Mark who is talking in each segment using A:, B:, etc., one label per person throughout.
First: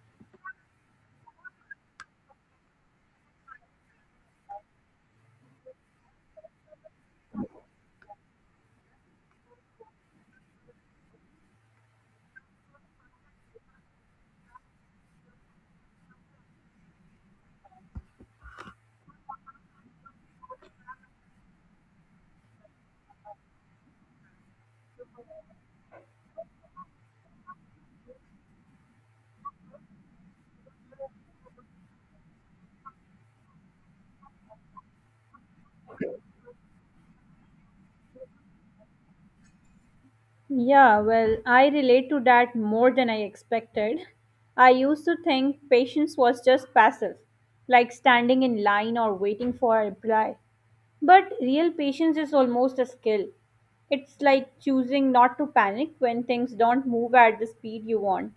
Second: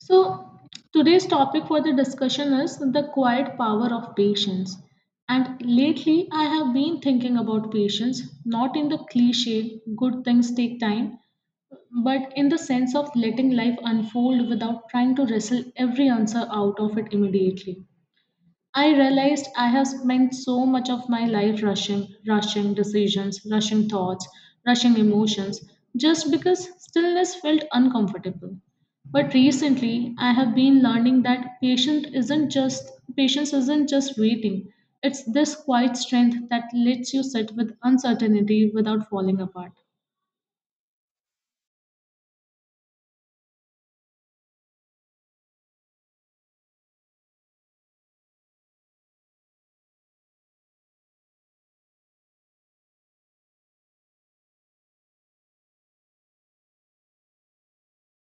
A: So, today's topic for the discussion is the quiet power of patience. And lately, I have been thinking about patience, not in the cliche, good things take time, but in the sense of letting life unfold without trying to wrestle every answer out of it immediately. I realized I have spent so much of my life rushing, rushing decisions, rushing thoughts, rushing emotions, just because stillness felt uncomfortable. But recently, I have been learning that patient isn't just patience isn't just waiting. It's this quiet strength that lets you sit with uncertainty without falling apart.
B: Yeah, well, I relate to that more than I expected. I used to think patience was just passive, like standing in line or waiting for a reply. But real patience is almost a skill. It's like choosing not to panic when things don't move at the speed you want.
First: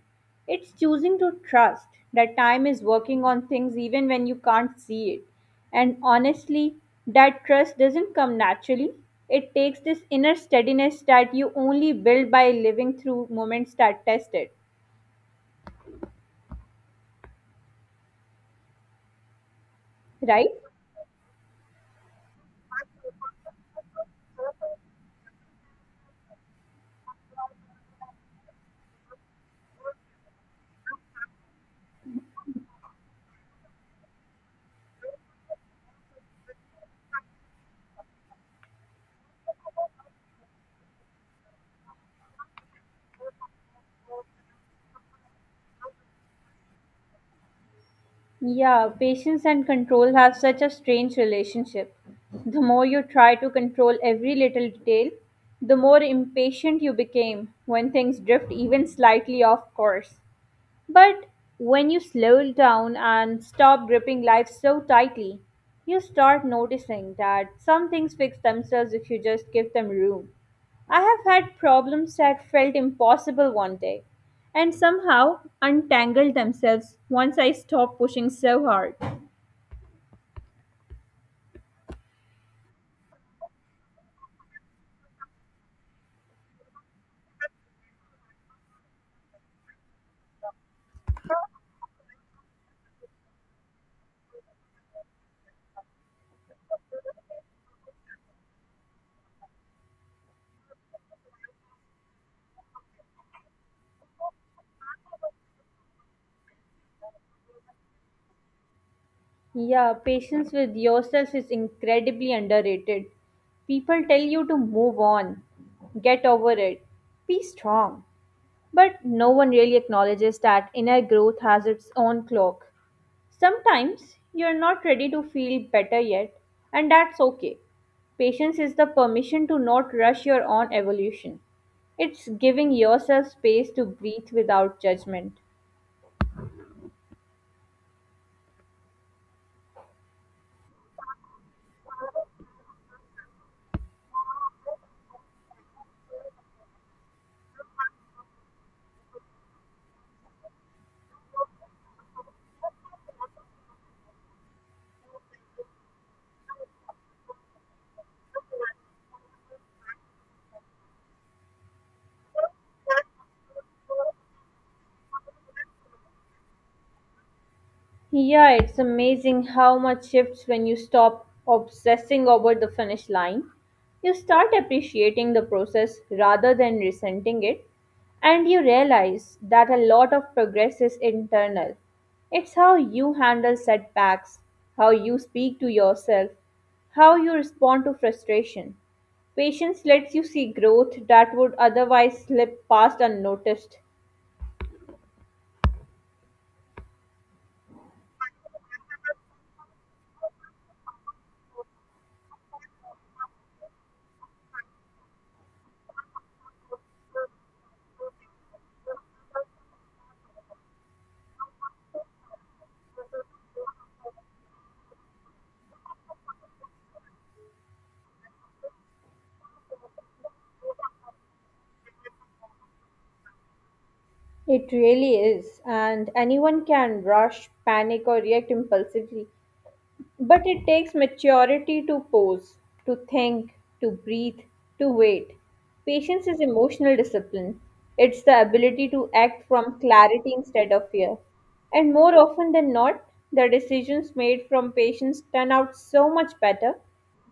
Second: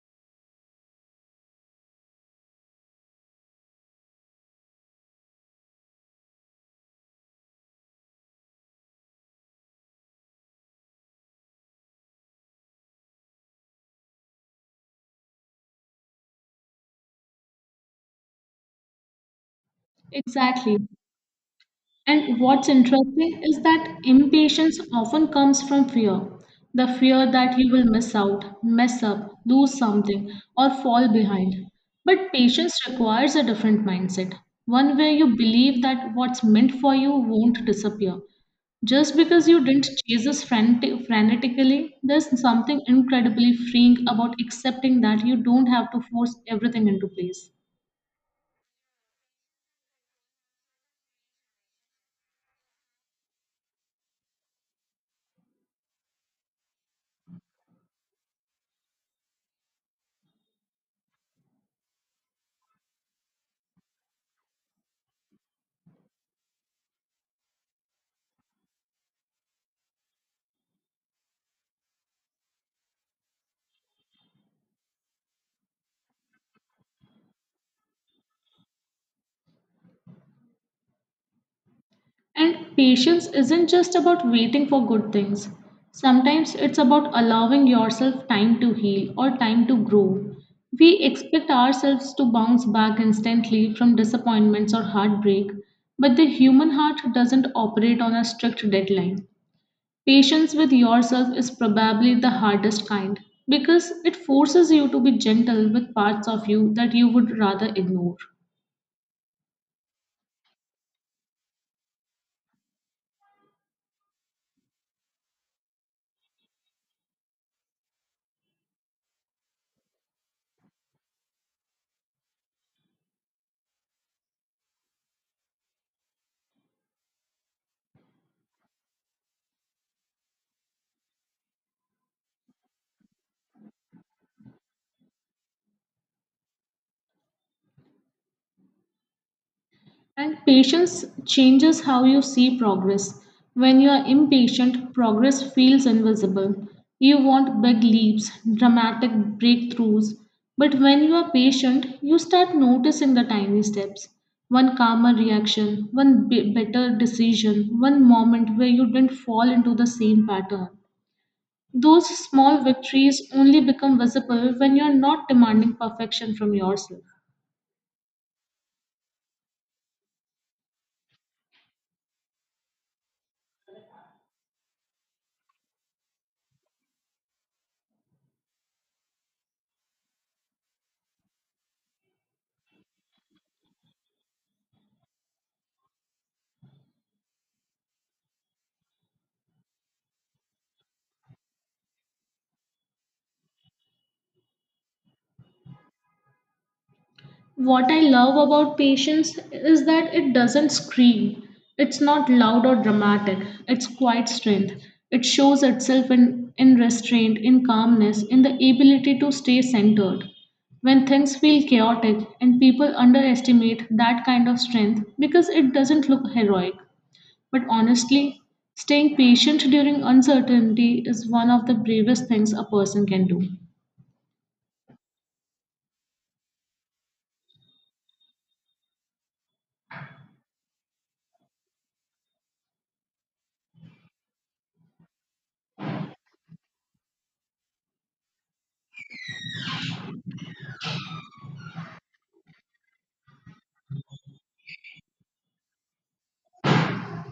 B: It's choosing to trust that time is working on things even when you can't see it. And honestly, that trust doesn't come naturally. It takes this inner steadiness that you only build by living through moments that test it, right?
A: Exactly. And what's interesting is that impatience often comes from fear. The fear that you will miss out, mess up, lose something, or fall behind. But patience requires a different mindset, one where you believe that what's meant for you won't disappear. Just because you didn't chase this frantic, frantically, there's something incredibly freeing about accepting that you don't have to force everything into place.
B: Yeah, patience and control have such a strange relationship. The more you try to control every little detail, the more impatient you became when things drift even slightly off course. But when you slow down and stop gripping life so tightly, you start noticing that some things fix themselves if you just give them room. I have had problems that felt impossible one day and somehow untangled themselves once I stopped pushing so hard.
A: And patience isn't just about waiting for good things. Sometimes it's about allowing yourself time to heal or time to grow. We expect ourselves to bounce back instantly from disappointments or heartbreak, but the human heart doesn't operate on a strict deadline. Patience with yourself is probably the hardest kind because it forces you to be gentle with parts of you that you would rather ignore.
B: Yeah, patience with yourself is incredibly underrated. People tell you to move on, get over it, be strong. But no one really acknowledges that inner growth has its own clock. Sometimes you're not ready to feel better yet, and that's okay. Patience is the permission to not rush your own evolution. It's giving yourself space to breathe without judgment.
A: And patience changes how you see progress. When you are impatient, progress feels invisible. You want big leaps, dramatic breakthroughs. But when you are patient, you start noticing the tiny steps. One calmer reaction, one better decision, one moment where you didn't fall into the same pattern. Those small victories only become visible when you're not demanding perfection from yourself.
B: Yeah, it's amazing how much shifts when you stop obsessing over the finish line. You start appreciating the process rather than resenting it, and you realize that a lot of progress is internal. It's how you handle setbacks, how you speak to yourself, how you respond to frustration. Patience lets you see growth that would otherwise slip past unnoticed.
A: What I love about patience is that it doesn't scream. It's not loud or dramatic. It's quiet strength. It shows itself in restraint, in calmness, in the ability to stay centered. When things feel chaotic and people underestimate that kind of strength because it doesn't look heroic. But honestly, staying patient during uncertainty is one of the bravest things a person can do.
B: It really is, and anyone can rush, panic, or react impulsively. But it takes maturity to pause, to think, to breathe, to wait. Patience is emotional discipline. It's the ability to act from clarity instead of fear. And more often than not, the decisions made from patience turn out so much better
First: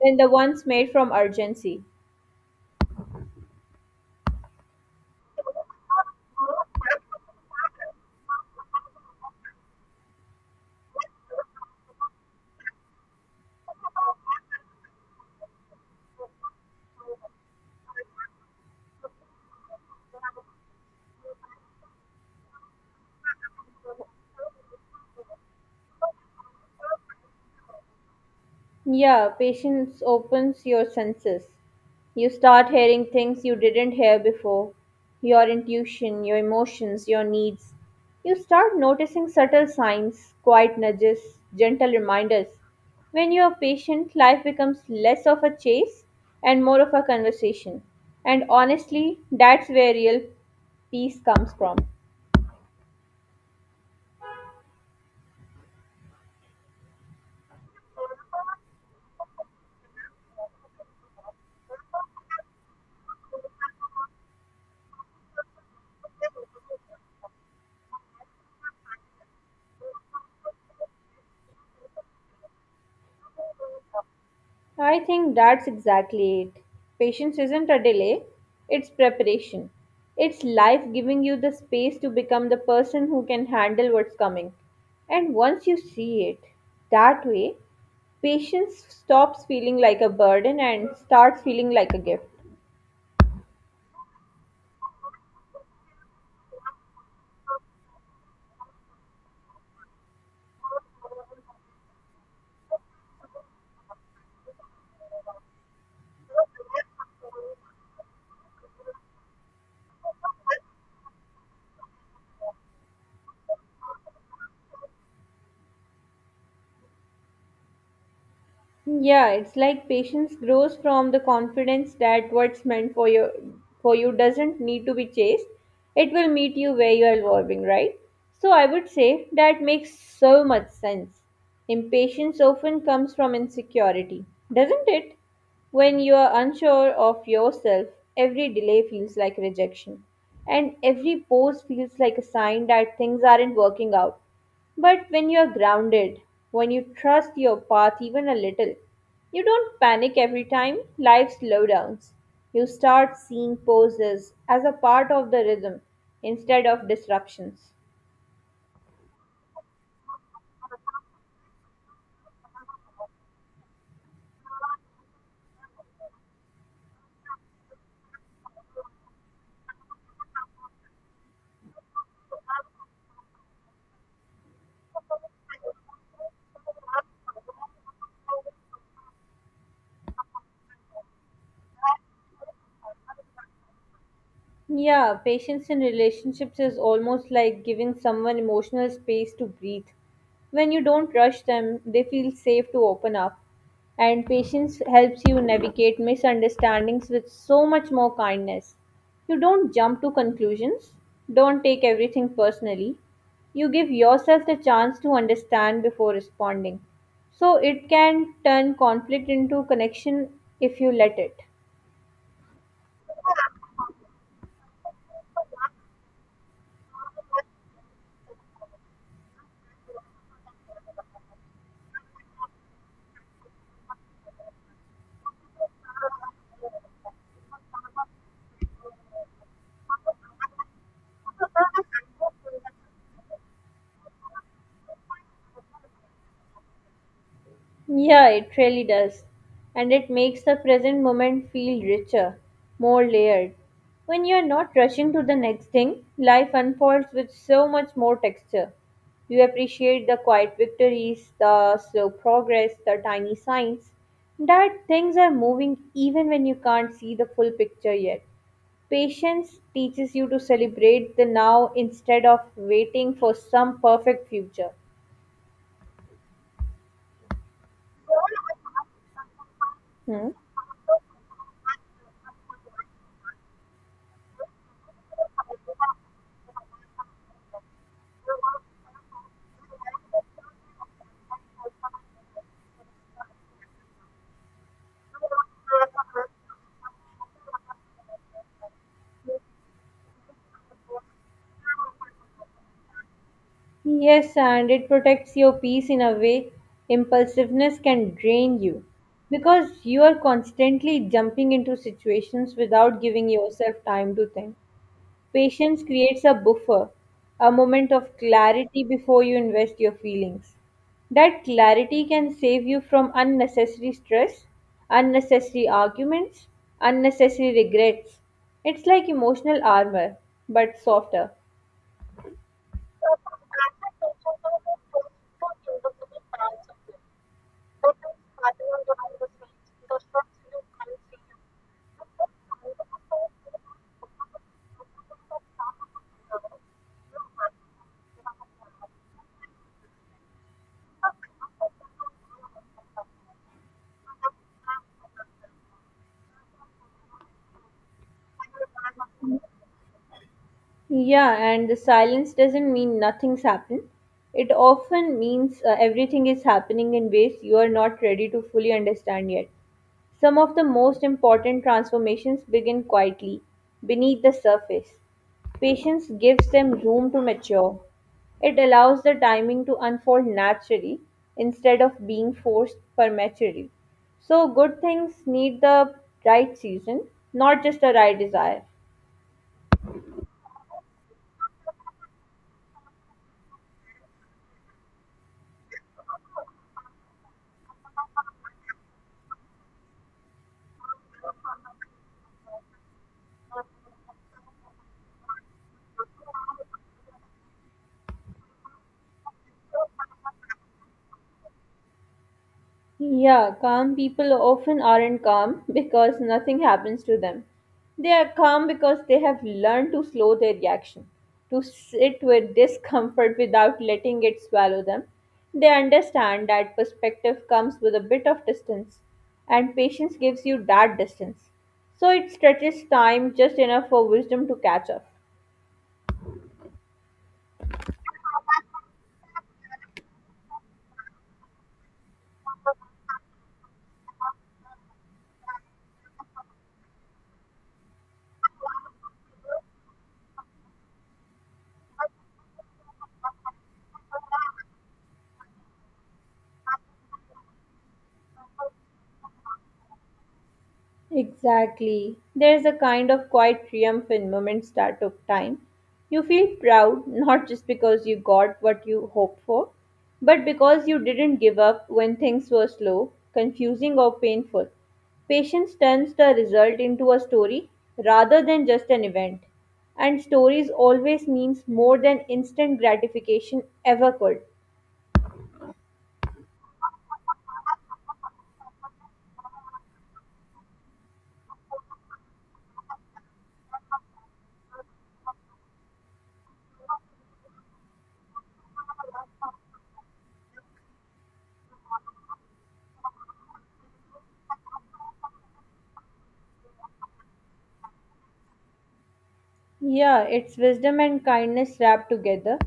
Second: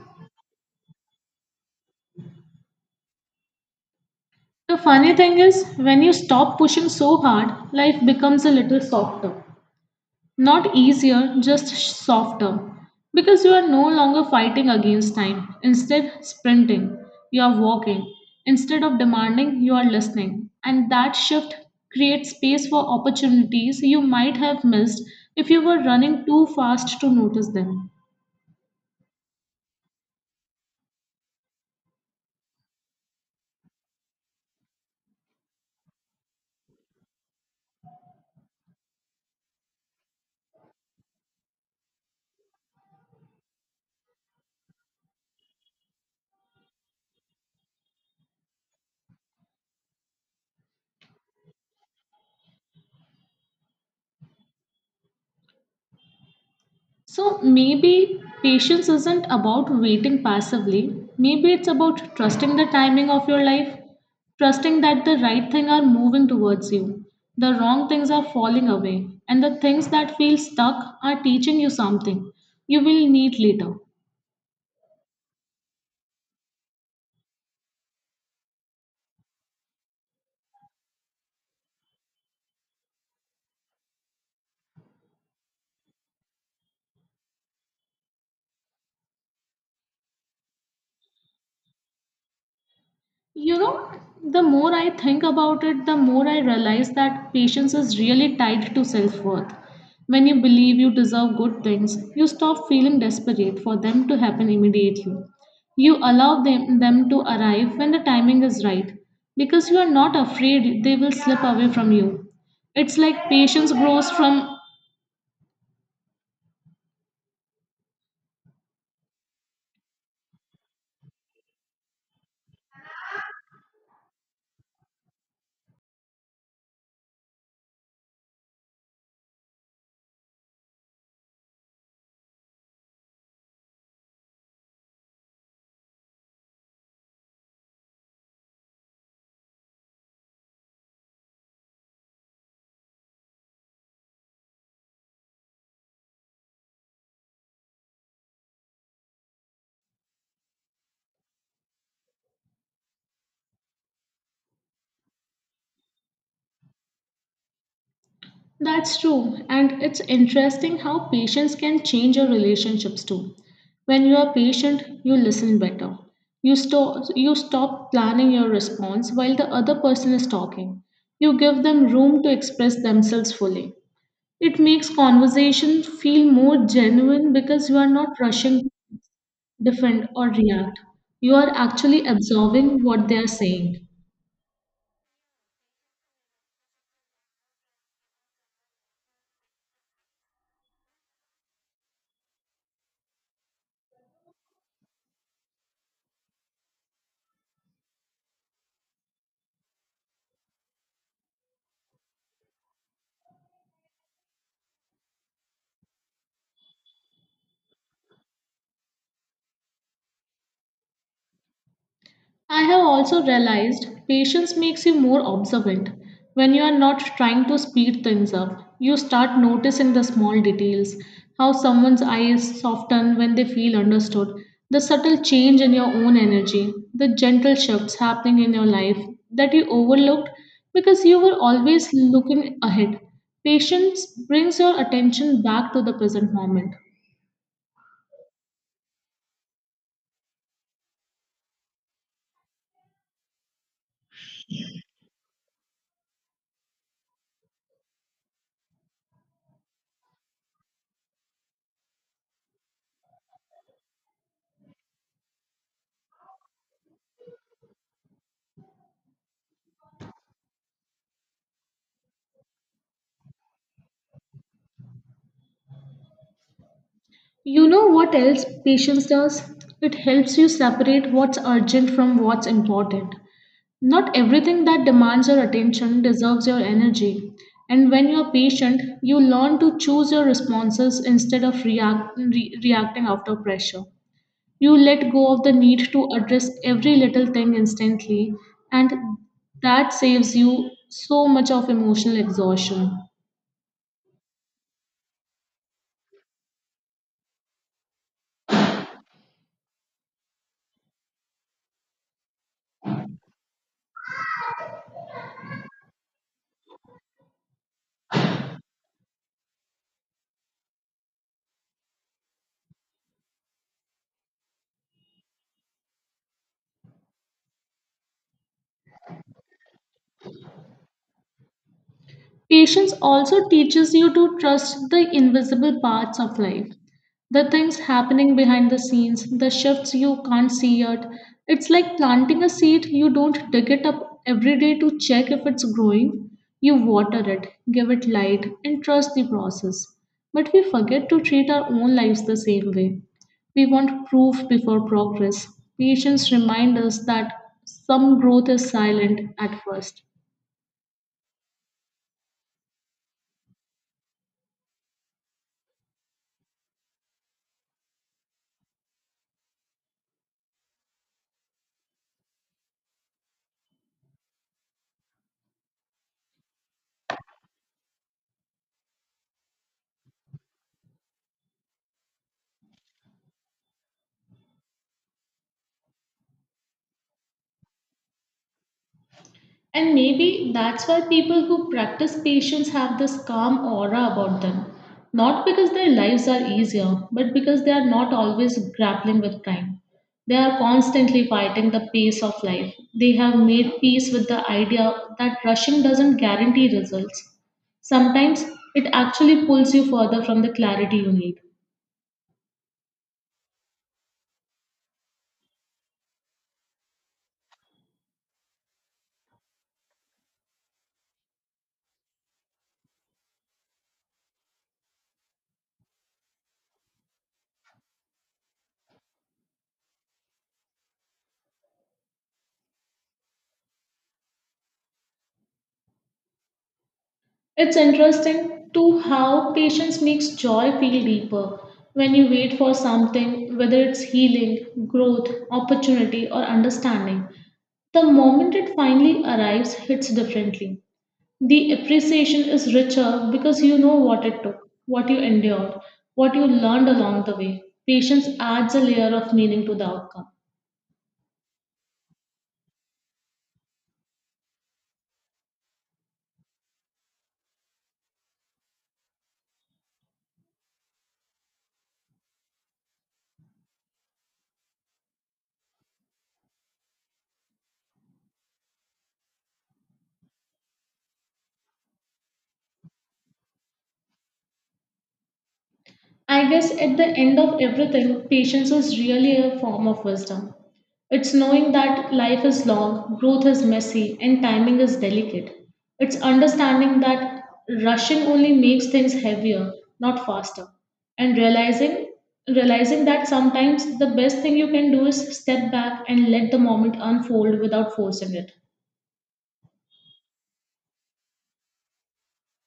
B: than the ones made from urgency.
A: The funny thing is, when you stop pushing so hard, life becomes a little softer. Not easier, just softer. Because you are no longer fighting against time. Instead, sprinting. You are walking. Instead of demanding, you are listening. And that shift creates space for opportunities you might have missed if you were running too fast to notice them.
B: Yeah, patience opens your senses. You start hearing things you didn't hear before your intuition, your emotions, your needs. You start noticing subtle signs, quiet nudges, gentle reminders. When you are patient, life becomes less of a chase and more of a conversation. And honestly, that's where real peace comes from.
A: So maybe patience isn't about waiting passively. Maybe it's about trusting the timing of your life, trusting that the right things are moving towards you, the wrong things are falling away, and the things that feel stuck are teaching you something you will need later.
B: I think that's exactly it. Patience isn't a delay, it's preparation. It's life giving you the space to become the person who can handle what's coming. And once you see it that way, patience stops feeling like a burden and starts feeling like a gift.
A: You know, the more I think about it, the more I realize that patience is really tied to self worth. When you believe you deserve good things, you stop feeling desperate for them to happen immediately. You allow them to arrive when the timing is right because you are not afraid they will slip away from you. It's like patience grows from
B: Yeah, it's like patience grows from the confidence that what's meant for you doesn't need to be chased. It will meet you where you are evolving, right? So I would say that makes so much sense. Impatience often comes from insecurity, doesn't it? When you are unsure of yourself, every delay feels like rejection, and every pause feels like a sign that things aren't working out. But when you're grounded, when you trust your path even a little, you don't panic every time life slowdowns. You start seeing pauses as a part of the rhythm instead of disruptions.
A: that's true, and it's interesting how patience can change your relationships too. When you are patient, you listen better. You stop planning your response while the other person is talking. You give them room to express themselves fully. It makes conversation feel more genuine because you are not rushing to defend or react. You are actually absorbing what they are saying.
B: Yeah, patience in relationships is almost like giving someone emotional space to breathe. When you don't rush them, they feel safe to open up. And patience helps you navigate misunderstandings with so much more kindness. You don't jump to conclusions, don't take everything personally. You give yourself the chance to understand before responding. So it can turn conflict into connection if you let it.
A: I have also realized patience makes you more observant. When you are not trying to speed things up, you start noticing the small details, how someone's eyes soften when they feel understood, the subtle change in your own energy, the gentle shifts happening in your life that you overlooked because you were always looking ahead. Patience brings your attention back to the present moment.
B: Yeah, it really does. And it makes the present moment feel richer, more layered. When you're not rushing to the next thing, life unfolds with so much more texture. You appreciate the quiet victories, the slow progress, the tiny signs that things are moving even when you can't see the full picture yet. Patience teaches you to celebrate the now instead of waiting for some perfect future.
A: You know what else patience does? It
B: Hmm?
A: helps you separate what's urgent from what's important. Not everything that demands your attention deserves your energy. And when you're patient, you learn to choose your responses instead of reacting after pressure. You let go of the need to address every little thing instantly, and that saves you so much of emotional exhaustion.
B: Yes, and it protects your peace in a way impulsiveness can drain you because you are constantly jumping into situations without giving yourself time to think. Patience creates a buffer, a moment of clarity before you invest your feelings. That clarity can save you from unnecessary stress, unnecessary arguments, unnecessary regrets. It's like emotional armor, but softer.
A: Patience also teaches you to trust the invisible parts of life, the things happening behind the scenes, the shifts you can't see yet. It's like planting a seed, you don't dig it up every day to check if it's growing. You water it, give it light, and trust the process. But we forget to treat our own lives the same way. We want proof before progress. Patience reminds us that some growth is silent at first.
B: Yeah, and the silence doesn't mean nothing's happened. It often means everything is happening in ways you are not ready to fully understand yet. Some of the most important transformations begin quietly, beneath the surface. Patience gives them room to mature. It allows the timing to unfold naturally instead of being forced prematurely. So, good things need the right season, not just the right desire.
A: And maybe that's why people who practice patience have this calm aura about them. Not because their lives are easier, but because they are not always grappling with time. They are constantly fighting the pace of life. They have made peace with the idea that rushing doesn't guarantee results. Sometimes it actually pulls you further from the clarity you need.
B: Yeah, calm people often aren't calm because nothing happens to them. They are calm because they have learned to slow their reaction, to sit with discomfort without letting it swallow them. They understand that perspective comes with a bit of distance, and patience gives you that distance. So it stretches time just enough for wisdom to catch up.
A: It's interesting to how patience makes joy feel deeper. When you wait for something, whether it's healing, growth, opportunity, or understanding, the moment it finally arrives hits differently. The appreciation is richer because you know what it took, what you endured, what you learned along the way. Patience adds a layer of meaning to the outcome.
B: Exactly. There's a kind of quiet triumph in moments that took time. You feel proud not just because you got what you hoped for, but because you didn't give up when things were slow, confusing, or painful. Patience turns the result into a story rather than just an event. And stories always means more than instant gratification ever could.
A: I guess at the end of everything, patience is really a form of wisdom. It's knowing that life is long, growth is messy, and timing is delicate. It's understanding that rushing only makes things heavier, not faster. And realizing that sometimes the best thing you can do is step back and let the moment unfold without forcing it.
B: Yeah, it's wisdom and kindness wrapped together.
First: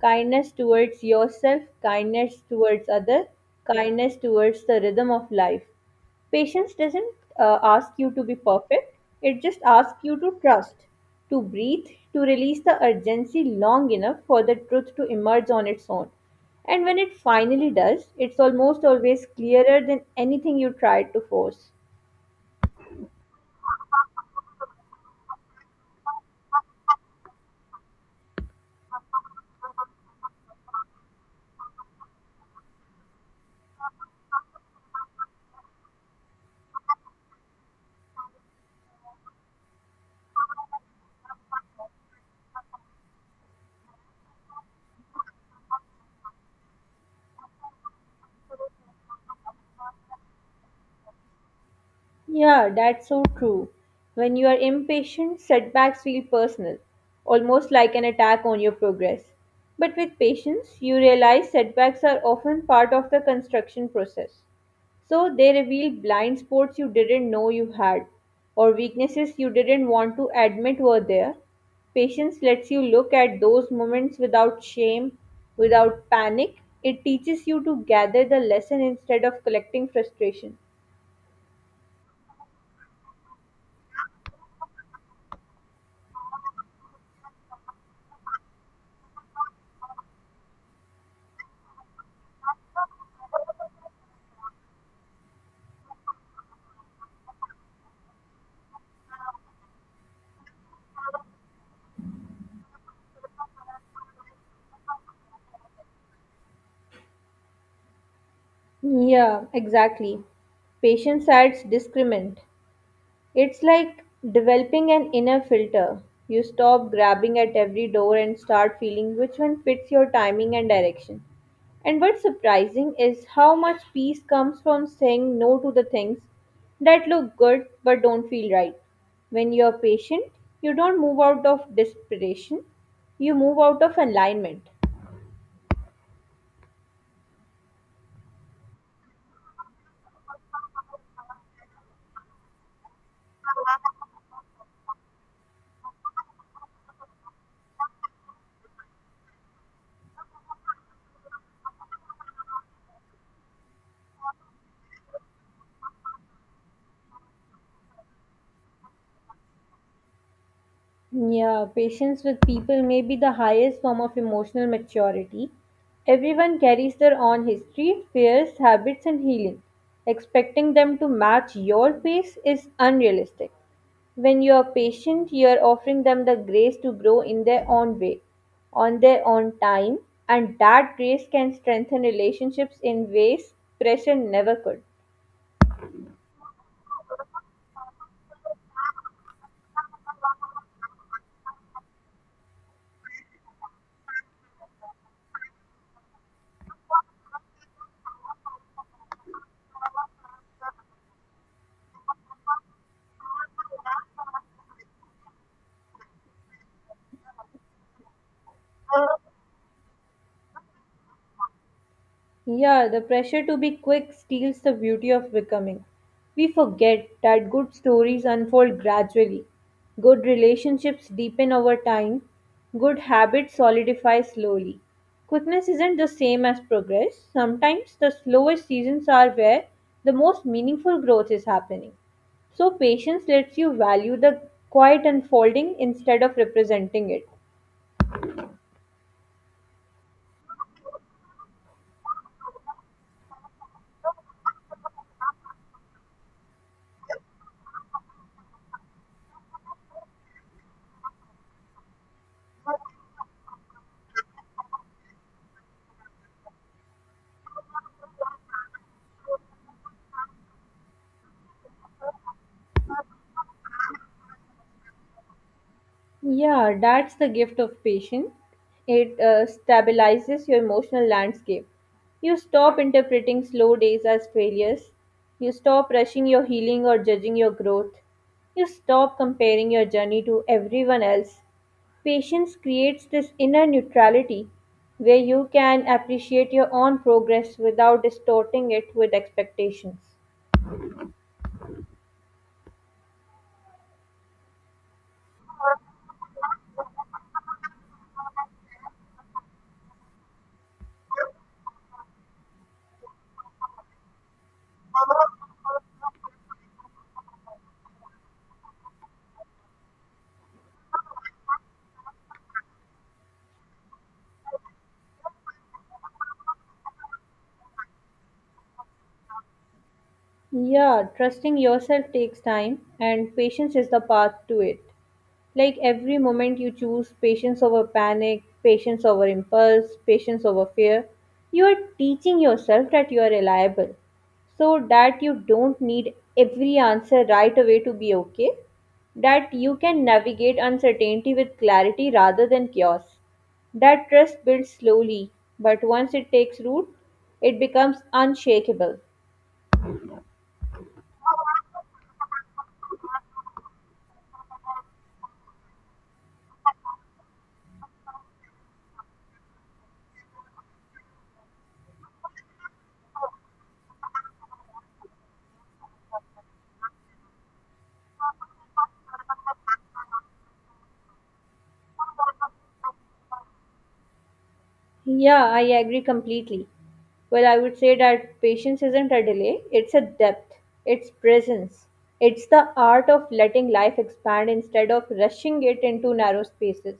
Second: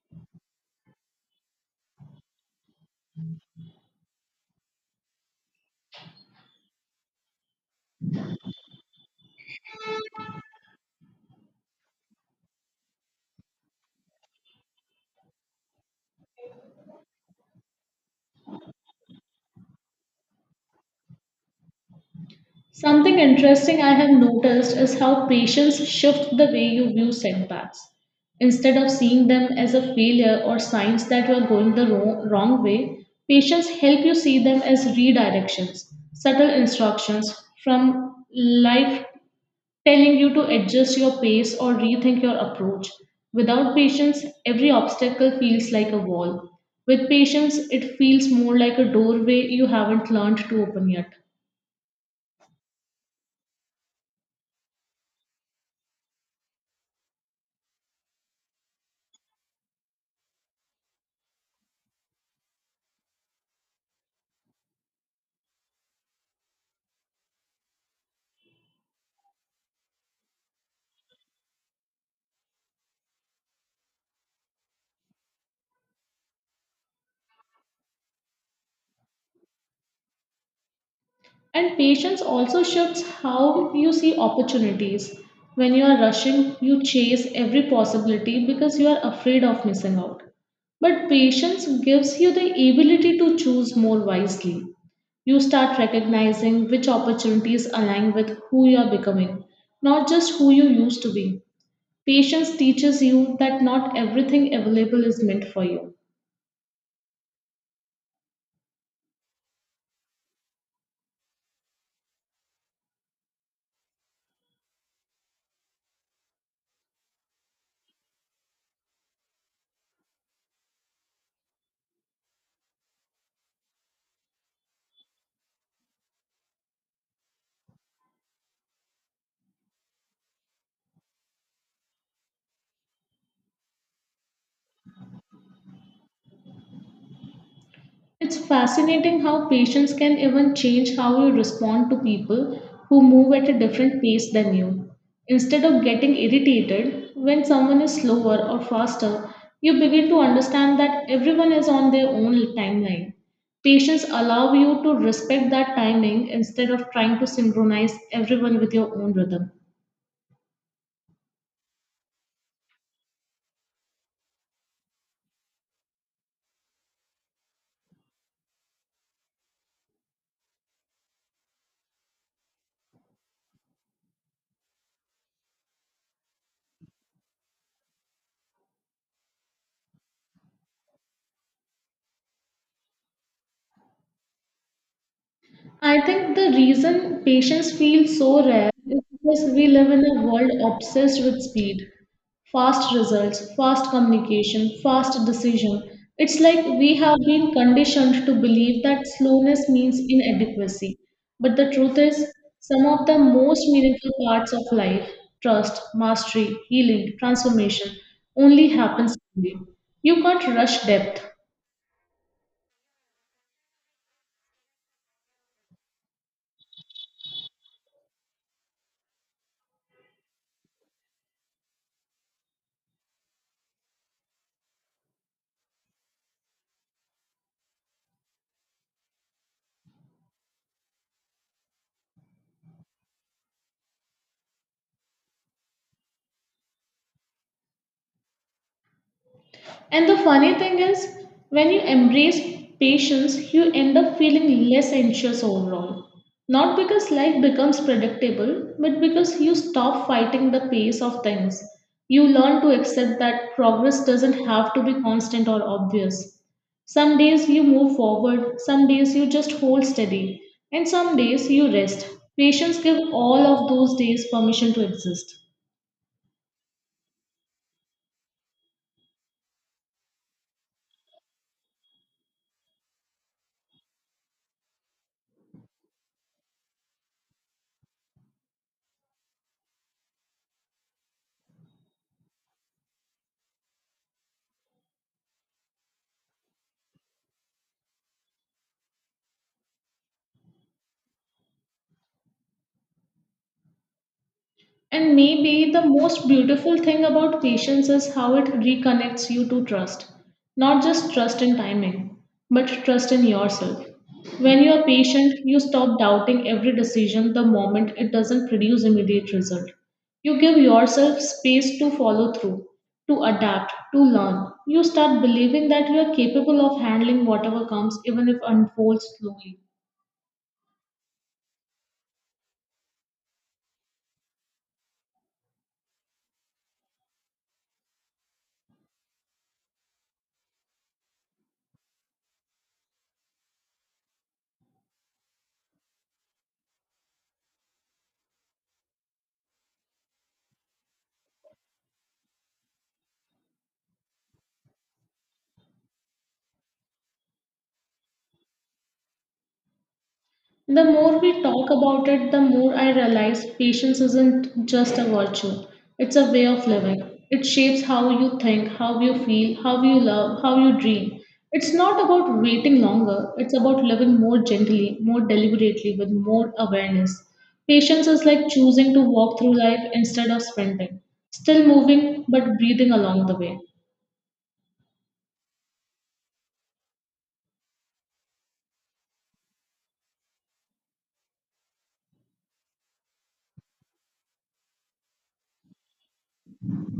B: Kindness towards yourself, kindness towards others, kindness towards the rhythm of life. Patience doesn't ask you to be perfect, it just asks you to trust, to breathe, to release the urgency long enough for the truth to emerge on its own. And when it finally does, it's almost always clearer than anything you tried to force.
A: Something interesting I have noticed is how patients shift the way you view setbacks. Instead of seeing them as a failure or signs that you are going the wrong way, patients help you see them as redirections, subtle instructions from life telling you to adjust your pace or rethink your approach. Without patience, every obstacle feels like a wall. With patience, it feels more like a doorway you haven't learned to open yet.
B: Yeah, that's so true. When you are impatient, setbacks feel personal, almost like an attack on your progress. But with patience, you realize setbacks are often part of the construction process. So they reveal blind spots you didn't know you had, or weaknesses you didn't want to admit were there. Patience lets you look at those moments without shame, without panic. It teaches you to gather the lesson instead of collecting frustration.
A: And patience also shifts how you see opportunities. When you are rushing, you chase every possibility because you are afraid of missing out. But patience gives you the ability to choose more wisely. You start recognizing which opportunities align with who you are becoming, not just who you used to be. Patience teaches you that not everything available is meant for you.
B: Yeah, exactly. Patience adds discrement. It's like developing an inner filter. You stop grabbing at every door and start feeling which one fits your timing and direction. And what's surprising is how much peace comes from saying no to the things that look good but don't feel right. When you're patient, you don't move out of desperation, you move out of alignment.
A: It's fascinating how patience can even change how you respond to people who move at a different pace than you. Instead of getting irritated when someone is slower or faster, you begin to understand that everyone is on their own timeline. Patience allows you to respect that timing instead of trying to synchronize everyone with your own rhythm.
B: Yeah, patience with people may be the highest form of emotional maturity. Everyone carries their own history, fears, habits, and healing. Expecting them to match your pace is unrealistic. When you are patient, you are offering them the grace to grow in their own way, on their own time, and that grace can strengthen relationships in ways pressure never could.
A: I think the reason patience feels so rare is because we live in a world obsessed with speed, fast results, fast communication, fast decision. It's like we have been conditioned to believe that slowness means inadequacy. But the truth is, some of the most meaningful parts of life, trust, mastery, healing, transformation, only happen slowly. You can't rush depth.
B: Yeah, the pressure to be quick steals the beauty of becoming. We forget that good stories unfold gradually. Good relationships deepen over time. Good habits solidify slowly. Quickness isn't the same as progress. Sometimes the slowest seasons are where the most meaningful growth is happening. So, patience lets you value the quiet unfolding instead of representing it.
A: And the funny thing is, when you embrace patience, you end up feeling less anxious overall. Not because life becomes predictable, but because you stop fighting the pace of things. You learn to accept that progress doesn't have to be constant or obvious. Some days you move forward, some days you just hold steady, and some days you rest. Patience give all of those days permission to exist.
B: Yeah, that's the gift of patience. It stabilizes your emotional landscape. You stop interpreting slow days as failures. You stop rushing your healing or judging your growth. You stop comparing your journey to everyone else. Patience creates this inner neutrality where you can appreciate your own progress without distorting it with expectations.
A: And maybe the most beautiful thing about patience is how it reconnects you to trust. Not just trust in timing, but trust in yourself. When you are patient, you stop doubting every decision the moment it doesn't produce immediate result. You give yourself space to follow through, to adapt, to learn. You start believing that you are capable of handling whatever comes even if unfolds slowly.
B: Yeah, trusting yourself takes time, and patience is the path to it. Like every moment you choose patience over panic, patience over impulse, patience over fear, you are teaching yourself that you are reliable. So that you don't need every answer right away to be okay, that you can navigate uncertainty with clarity rather than chaos. That trust builds slowly, but once it takes root, it becomes unshakable.
A: The more we talk about it, the more I realize patience isn't just a virtue, it's a way of living. It shapes how you think, how you feel, how you love, how you dream. It's not about waiting longer, it's about living more gently, more deliberately, with more awareness. Patience is like choosing to walk through life instead of sprinting, still moving but breathing along the way.
B: Yeah, I agree completely. Well, I would say that patience isn't a delay, it's a depth, it's presence. It's the art of letting life expand instead of rushing it into narrow spaces.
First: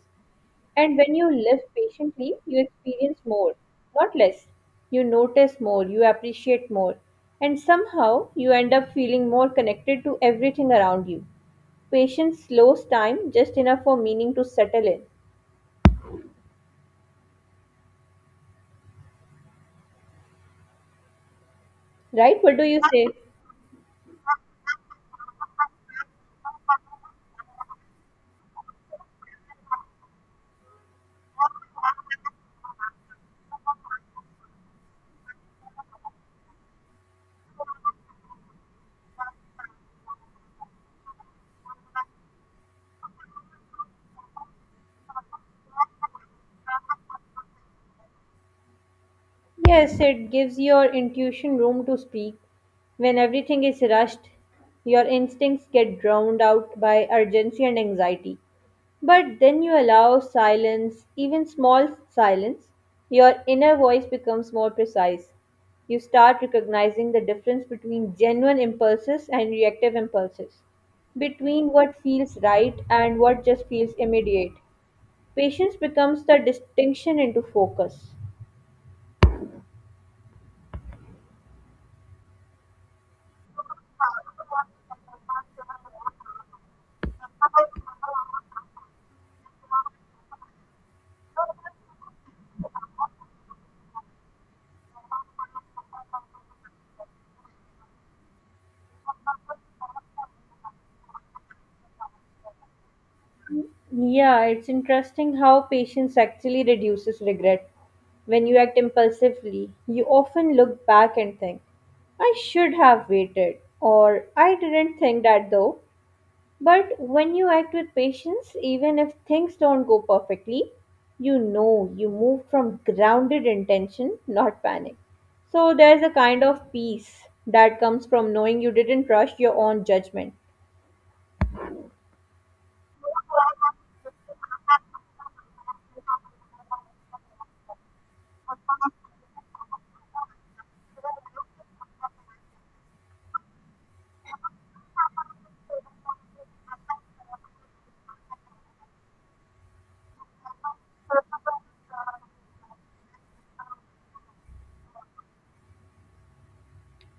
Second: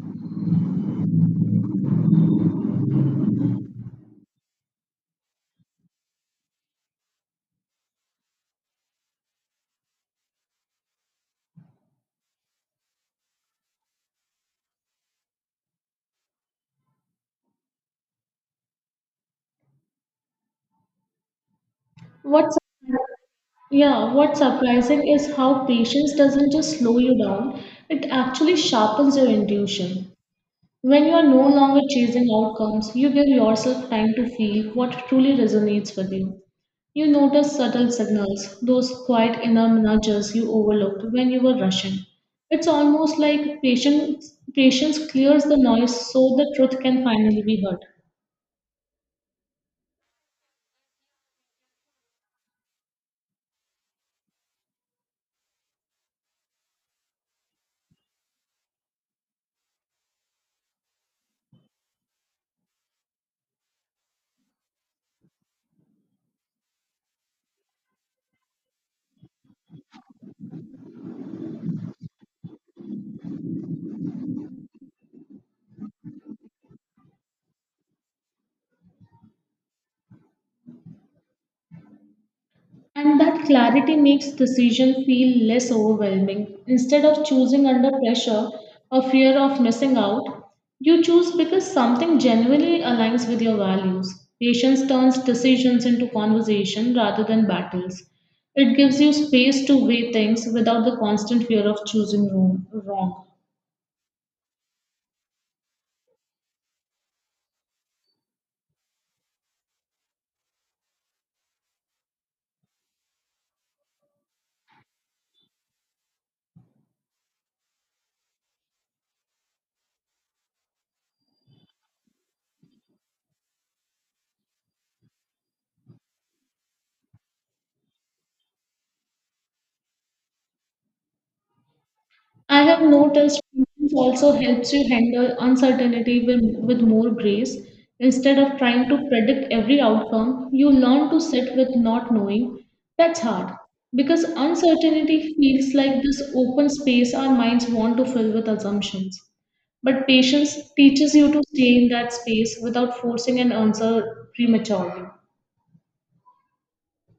B: And when you live patiently, you experience more, not less. You notice more, you appreciate more, and somehow you end up feeling more connected to everything around you. Patience slows time just enough for meaning to settle in. Right?
A: What's
B: What do you say?
A: Yeah, what's surprising is how patience doesn't just slow you down, it actually sharpens your intuition. When you are no longer chasing outcomes, you give yourself time to feel what truly resonates with you. You notice subtle signals, those quiet inner nudges you overlooked when you were rushing. It's almost like patience clears the noise so the truth can finally be heard.
B: Yes, it gives your intuition room to speak. When everything is rushed, your instincts get drowned out by urgency and anxiety. But then you allow silence, even small silence, your inner voice becomes more precise. You start recognizing the difference between genuine impulses and reactive impulses, between what feels right and what just feels immediate. Patience becomes the distinction into focus.
A: And that clarity makes decision feel less overwhelming. Instead of choosing under pressure or fear of missing out, you choose because something genuinely aligns with your values. Patience turns decisions into conversation rather than battles. It gives you space to weigh things without the constant fear of choosing wrong.
B: Yeah, it's interesting how patience actually reduces regret. When you act impulsively, you often look back and think, I should have waited, or I didn't think that though. But when you act with patience, even if things don't go perfectly, you know you move from grounded intention, not panic. So there's a kind of peace that comes from knowing you didn't rush your own judgment.
A: I have noticed patience also helps you handle uncertainty with more grace. Instead of trying to predict every outcome, you learn to sit with not knowing. That's hard because uncertainty feels like this open space our minds want to fill with assumptions. But patience teaches you to stay in that space without forcing an answer prematurely.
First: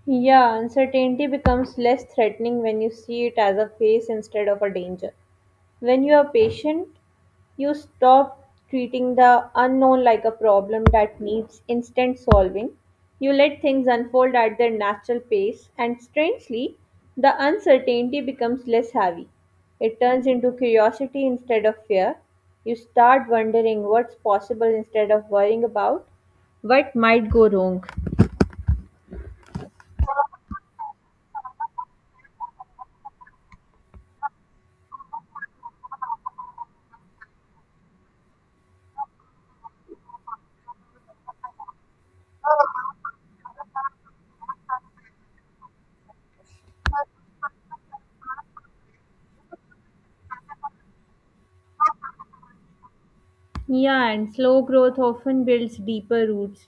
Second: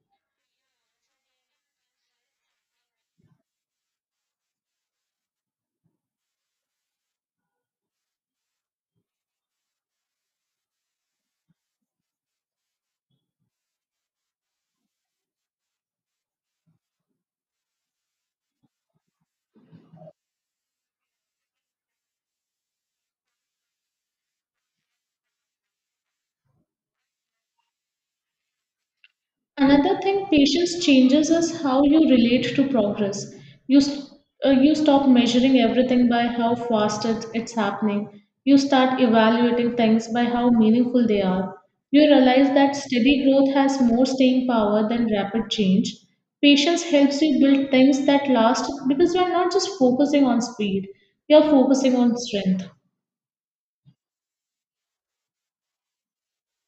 B: Yeah, uncertainty becomes less threatening when you see it as a phase instead of a danger. When you are patient, you stop treating the unknown like a problem that needs instant solving. You let things unfold at their natural pace, and strangely, the uncertainty becomes less heavy. It turns into curiosity instead of fear. You start wondering what's possible instead of worrying about what might go wrong.
A: Another thing patience changes is how you relate to progress. You, st- you stop measuring everything by how fast it's happening. You start evaluating things by how meaningful they are. You realize that steady growth has more staying power than rapid change. Patience helps you build things that last because you're not just focusing on speed, you're focusing on strength.
B: Yeah, and slow growth often builds deeper roots.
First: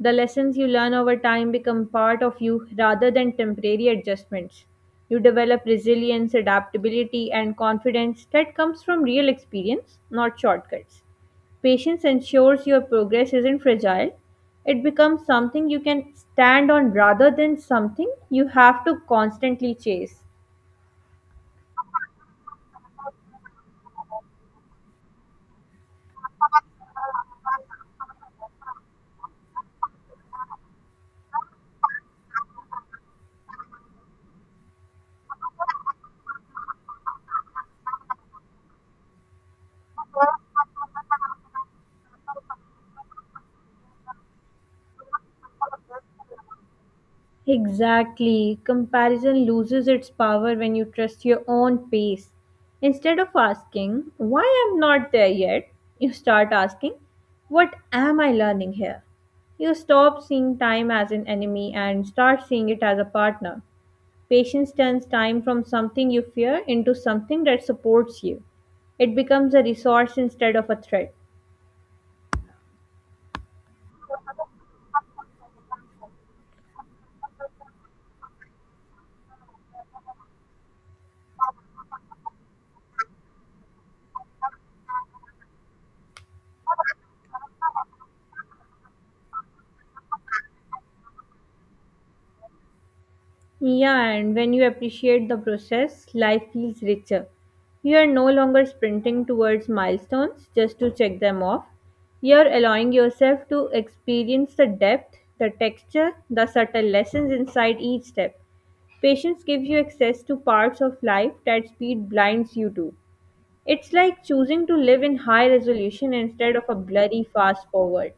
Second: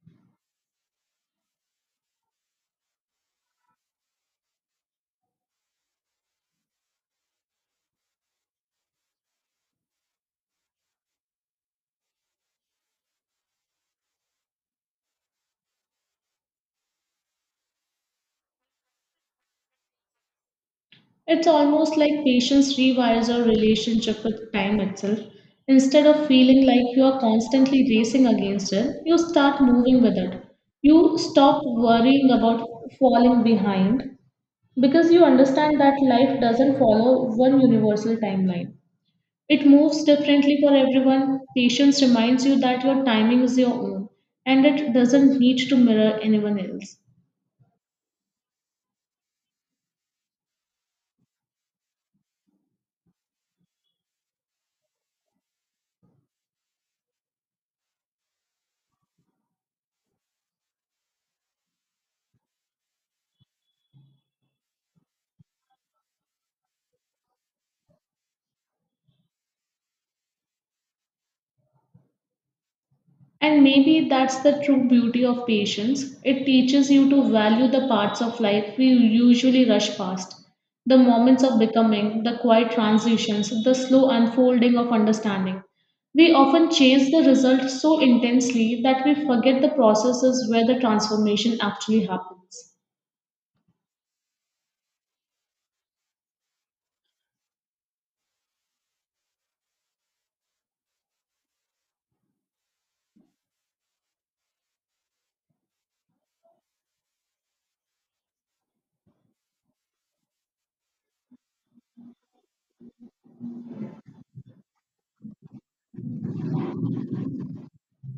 B: The lessons you learn over time become part of you rather than temporary adjustments. You develop resilience, adaptability, and confidence that comes from real experience, not shortcuts. Patience ensures your progress isn't fragile. It becomes something you can stand on rather than something you have to constantly chase.
A: It's almost like patience rewires your relationship with time itself. Instead of feeling like you are constantly racing against it, you start moving with it. You stop worrying about falling behind because you understand that life doesn't follow one universal timeline. It moves differently for everyone. Patience reminds you that your timing is your own and it doesn't need to mirror anyone else.
B: Exactly. Comparison loses its power when you trust your own pace. Instead of asking, why I'm not there yet, you start asking, what am I learning here? You stop seeing time as an enemy and start seeing it as a partner. Patience turns time from something you fear into something that supports you. It becomes a resource instead of a threat.
A: And maybe that's the true beauty of patience. It teaches you to value the parts of life we usually rush past, the moments of becoming, the quiet transitions, the slow unfolding of understanding. We often chase the result so intensely that we forget the processes where the transformation actually happens.
B: Yeah, and when you appreciate the process, life feels richer. You are no longer sprinting towards milestones just to check them off. You are allowing yourself to experience the depth, the texture, the subtle lessons inside each step. Patience gives you access to parts of life that speed blinds you to. It's like choosing to live in high resolution instead of a blurry fast forward.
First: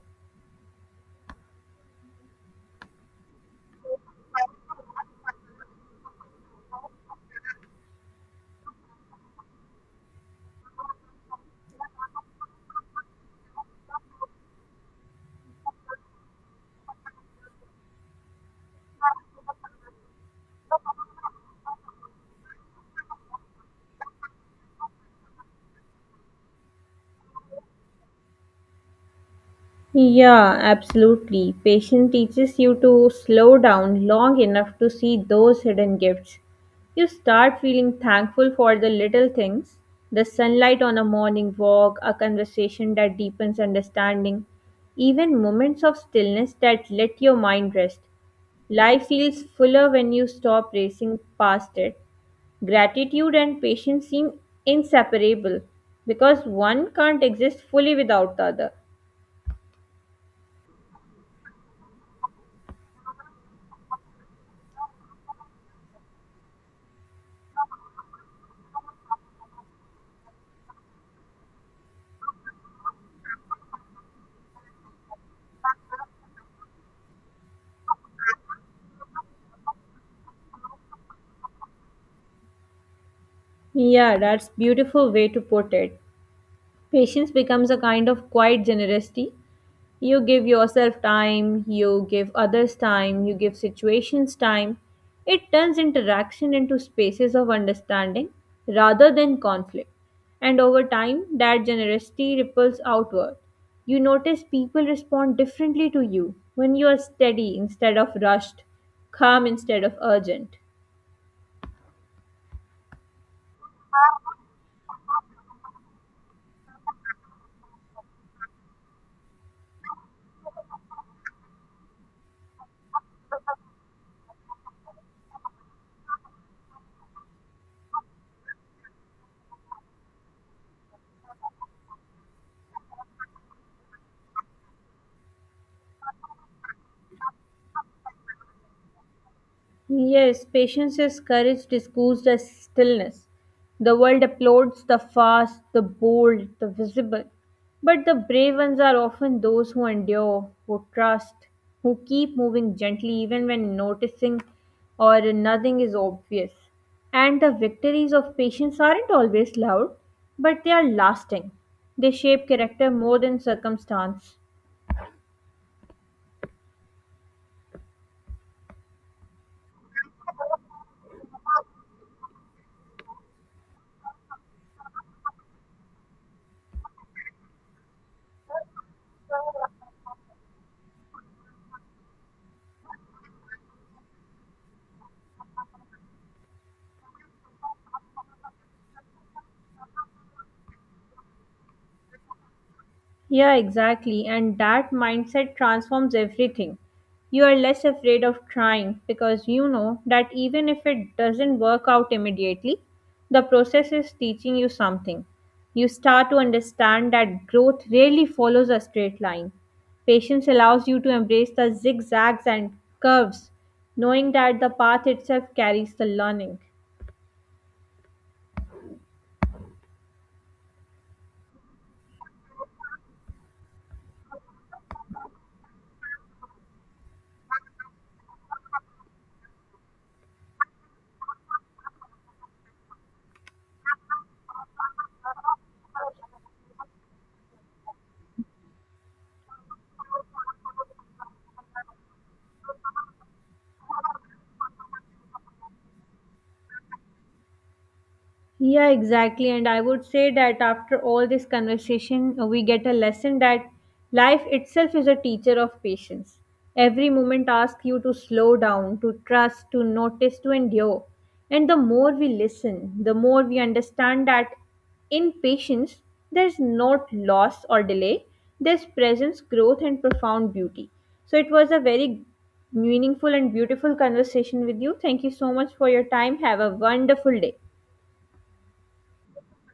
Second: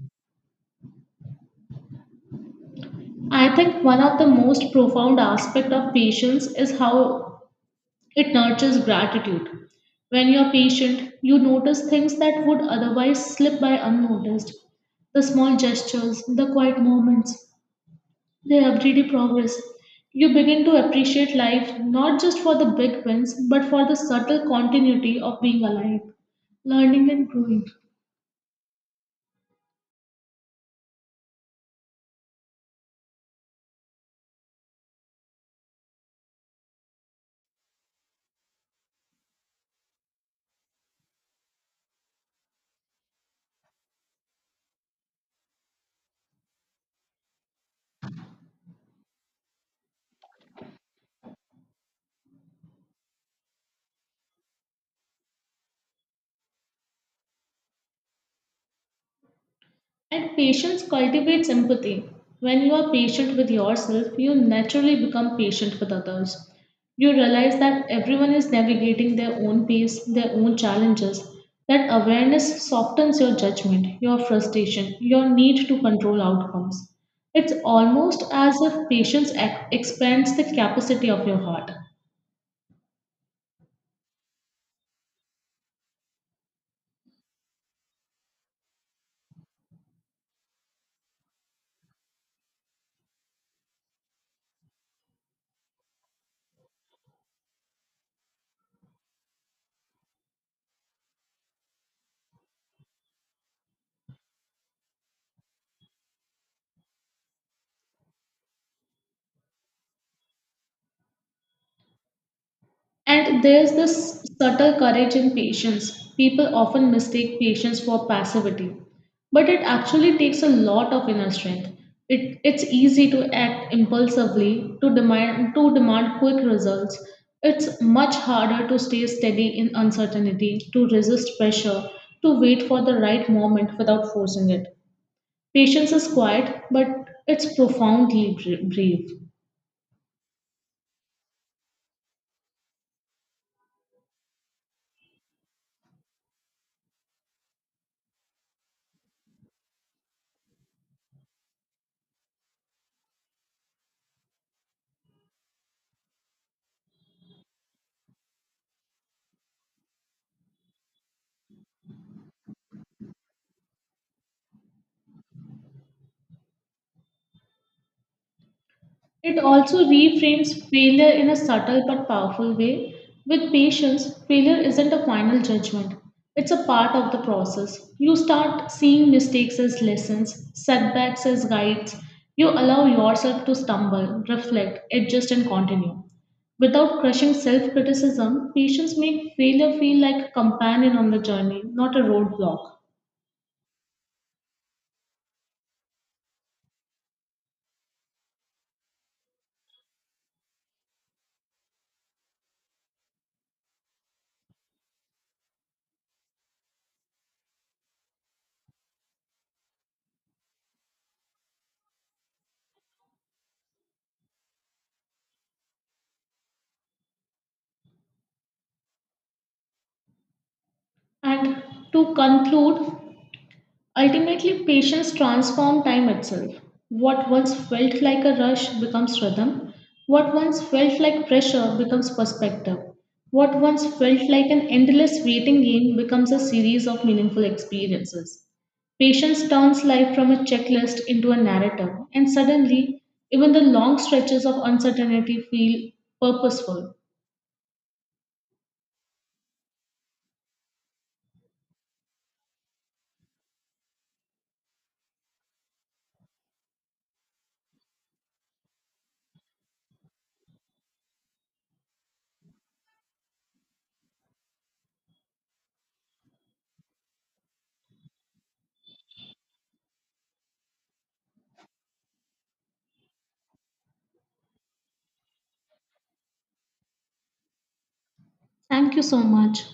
A: I think one of the most profound aspects of patience is how it nurtures gratitude. When you're patient, you notice things that would otherwise slip by unnoticed. The small gestures, the quiet moments, the everyday progress. You begin to appreciate life not just for the big wins, but for the subtle continuity of being alive, learning, and growing.
B: Yeah, absolutely. Patience teaches you to slow down long enough to see those hidden gifts. You start feeling thankful for the little things, the sunlight on a morning walk, a conversation that deepens understanding, even moments of stillness that let your mind rest. Life feels fuller when you stop racing past it. Gratitude and patience seem inseparable because one can't exist fully without the other.
A: And patience cultivates empathy. When you are patient with yourself, you naturally become patient with others. You realize that everyone is navigating their own pace, their own challenges. That awareness softens your judgment, your frustration, your need to control outcomes. It's almost as if patience expands the capacity of your heart.
B: Yeah, that's beautiful way to put it. Patience becomes a kind of quiet generosity. You give yourself time, you give others time, you give situations time. It turns interaction into spaces of understanding rather than conflict. And over time, that generosity ripples outward. You notice people respond differently to you when you are steady instead of rushed, calm instead of urgent.
A: And there's this subtle courage in patience. People often mistake patience for passivity, but it actually takes a lot of inner strength. It's easy to act impulsively, to demand quick results. It's much harder to stay steady in uncertainty, to resist pressure, to wait for the right moment without forcing it. Patience is quiet, but it's profoundly brave.
B: Yes, patience is courage disguised as stillness. The world applauds the fast, the bold, the visible. But the brave ones are often those who endure, who trust, who keep moving gently even when noticing or nothing is obvious. And the victories of patience aren't always loud, but they are lasting. They shape character more than circumstance.
A: It also reframes failure in a subtle but powerful way. With patience, failure isn't a final judgment, it's a part of the process. You start seeing mistakes as lessons, setbacks as guides. You allow yourself to stumble, reflect, adjust, and continue. Without crushing self criticism, patience makes failure feel like a companion on the journey, not a roadblock.
B: Yeah, exactly. And that mindset transforms everything. You are less afraid of trying because you know that even if it doesn't work out immediately, the process is teaching you something. You start to understand that growth rarely follows a straight line. Patience allows you to embrace the zigzags and curves, knowing that the path itself carries the learning.
A: And to conclude, ultimately, patience transforms time itself. What once felt like a rush becomes rhythm. What once felt like pressure becomes perspective. What once felt like an endless waiting game becomes a series of meaningful experiences. Patience turns life from a checklist into a narrative, and suddenly, even the long stretches of uncertainty feel purposeful.
B: Yeah, exactly. And I would say that after all this conversation, we get a lesson that life itself is a teacher of patience. Every moment asks you to slow down, to trust, to notice, to endure. And the more we listen, the more we understand that in patience, there's not loss or delay, there's presence, growth, and profound beauty. So it was a very meaningful and beautiful conversation with you. Thank you so much for your time. Have a wonderful day.
A: Thank you so much.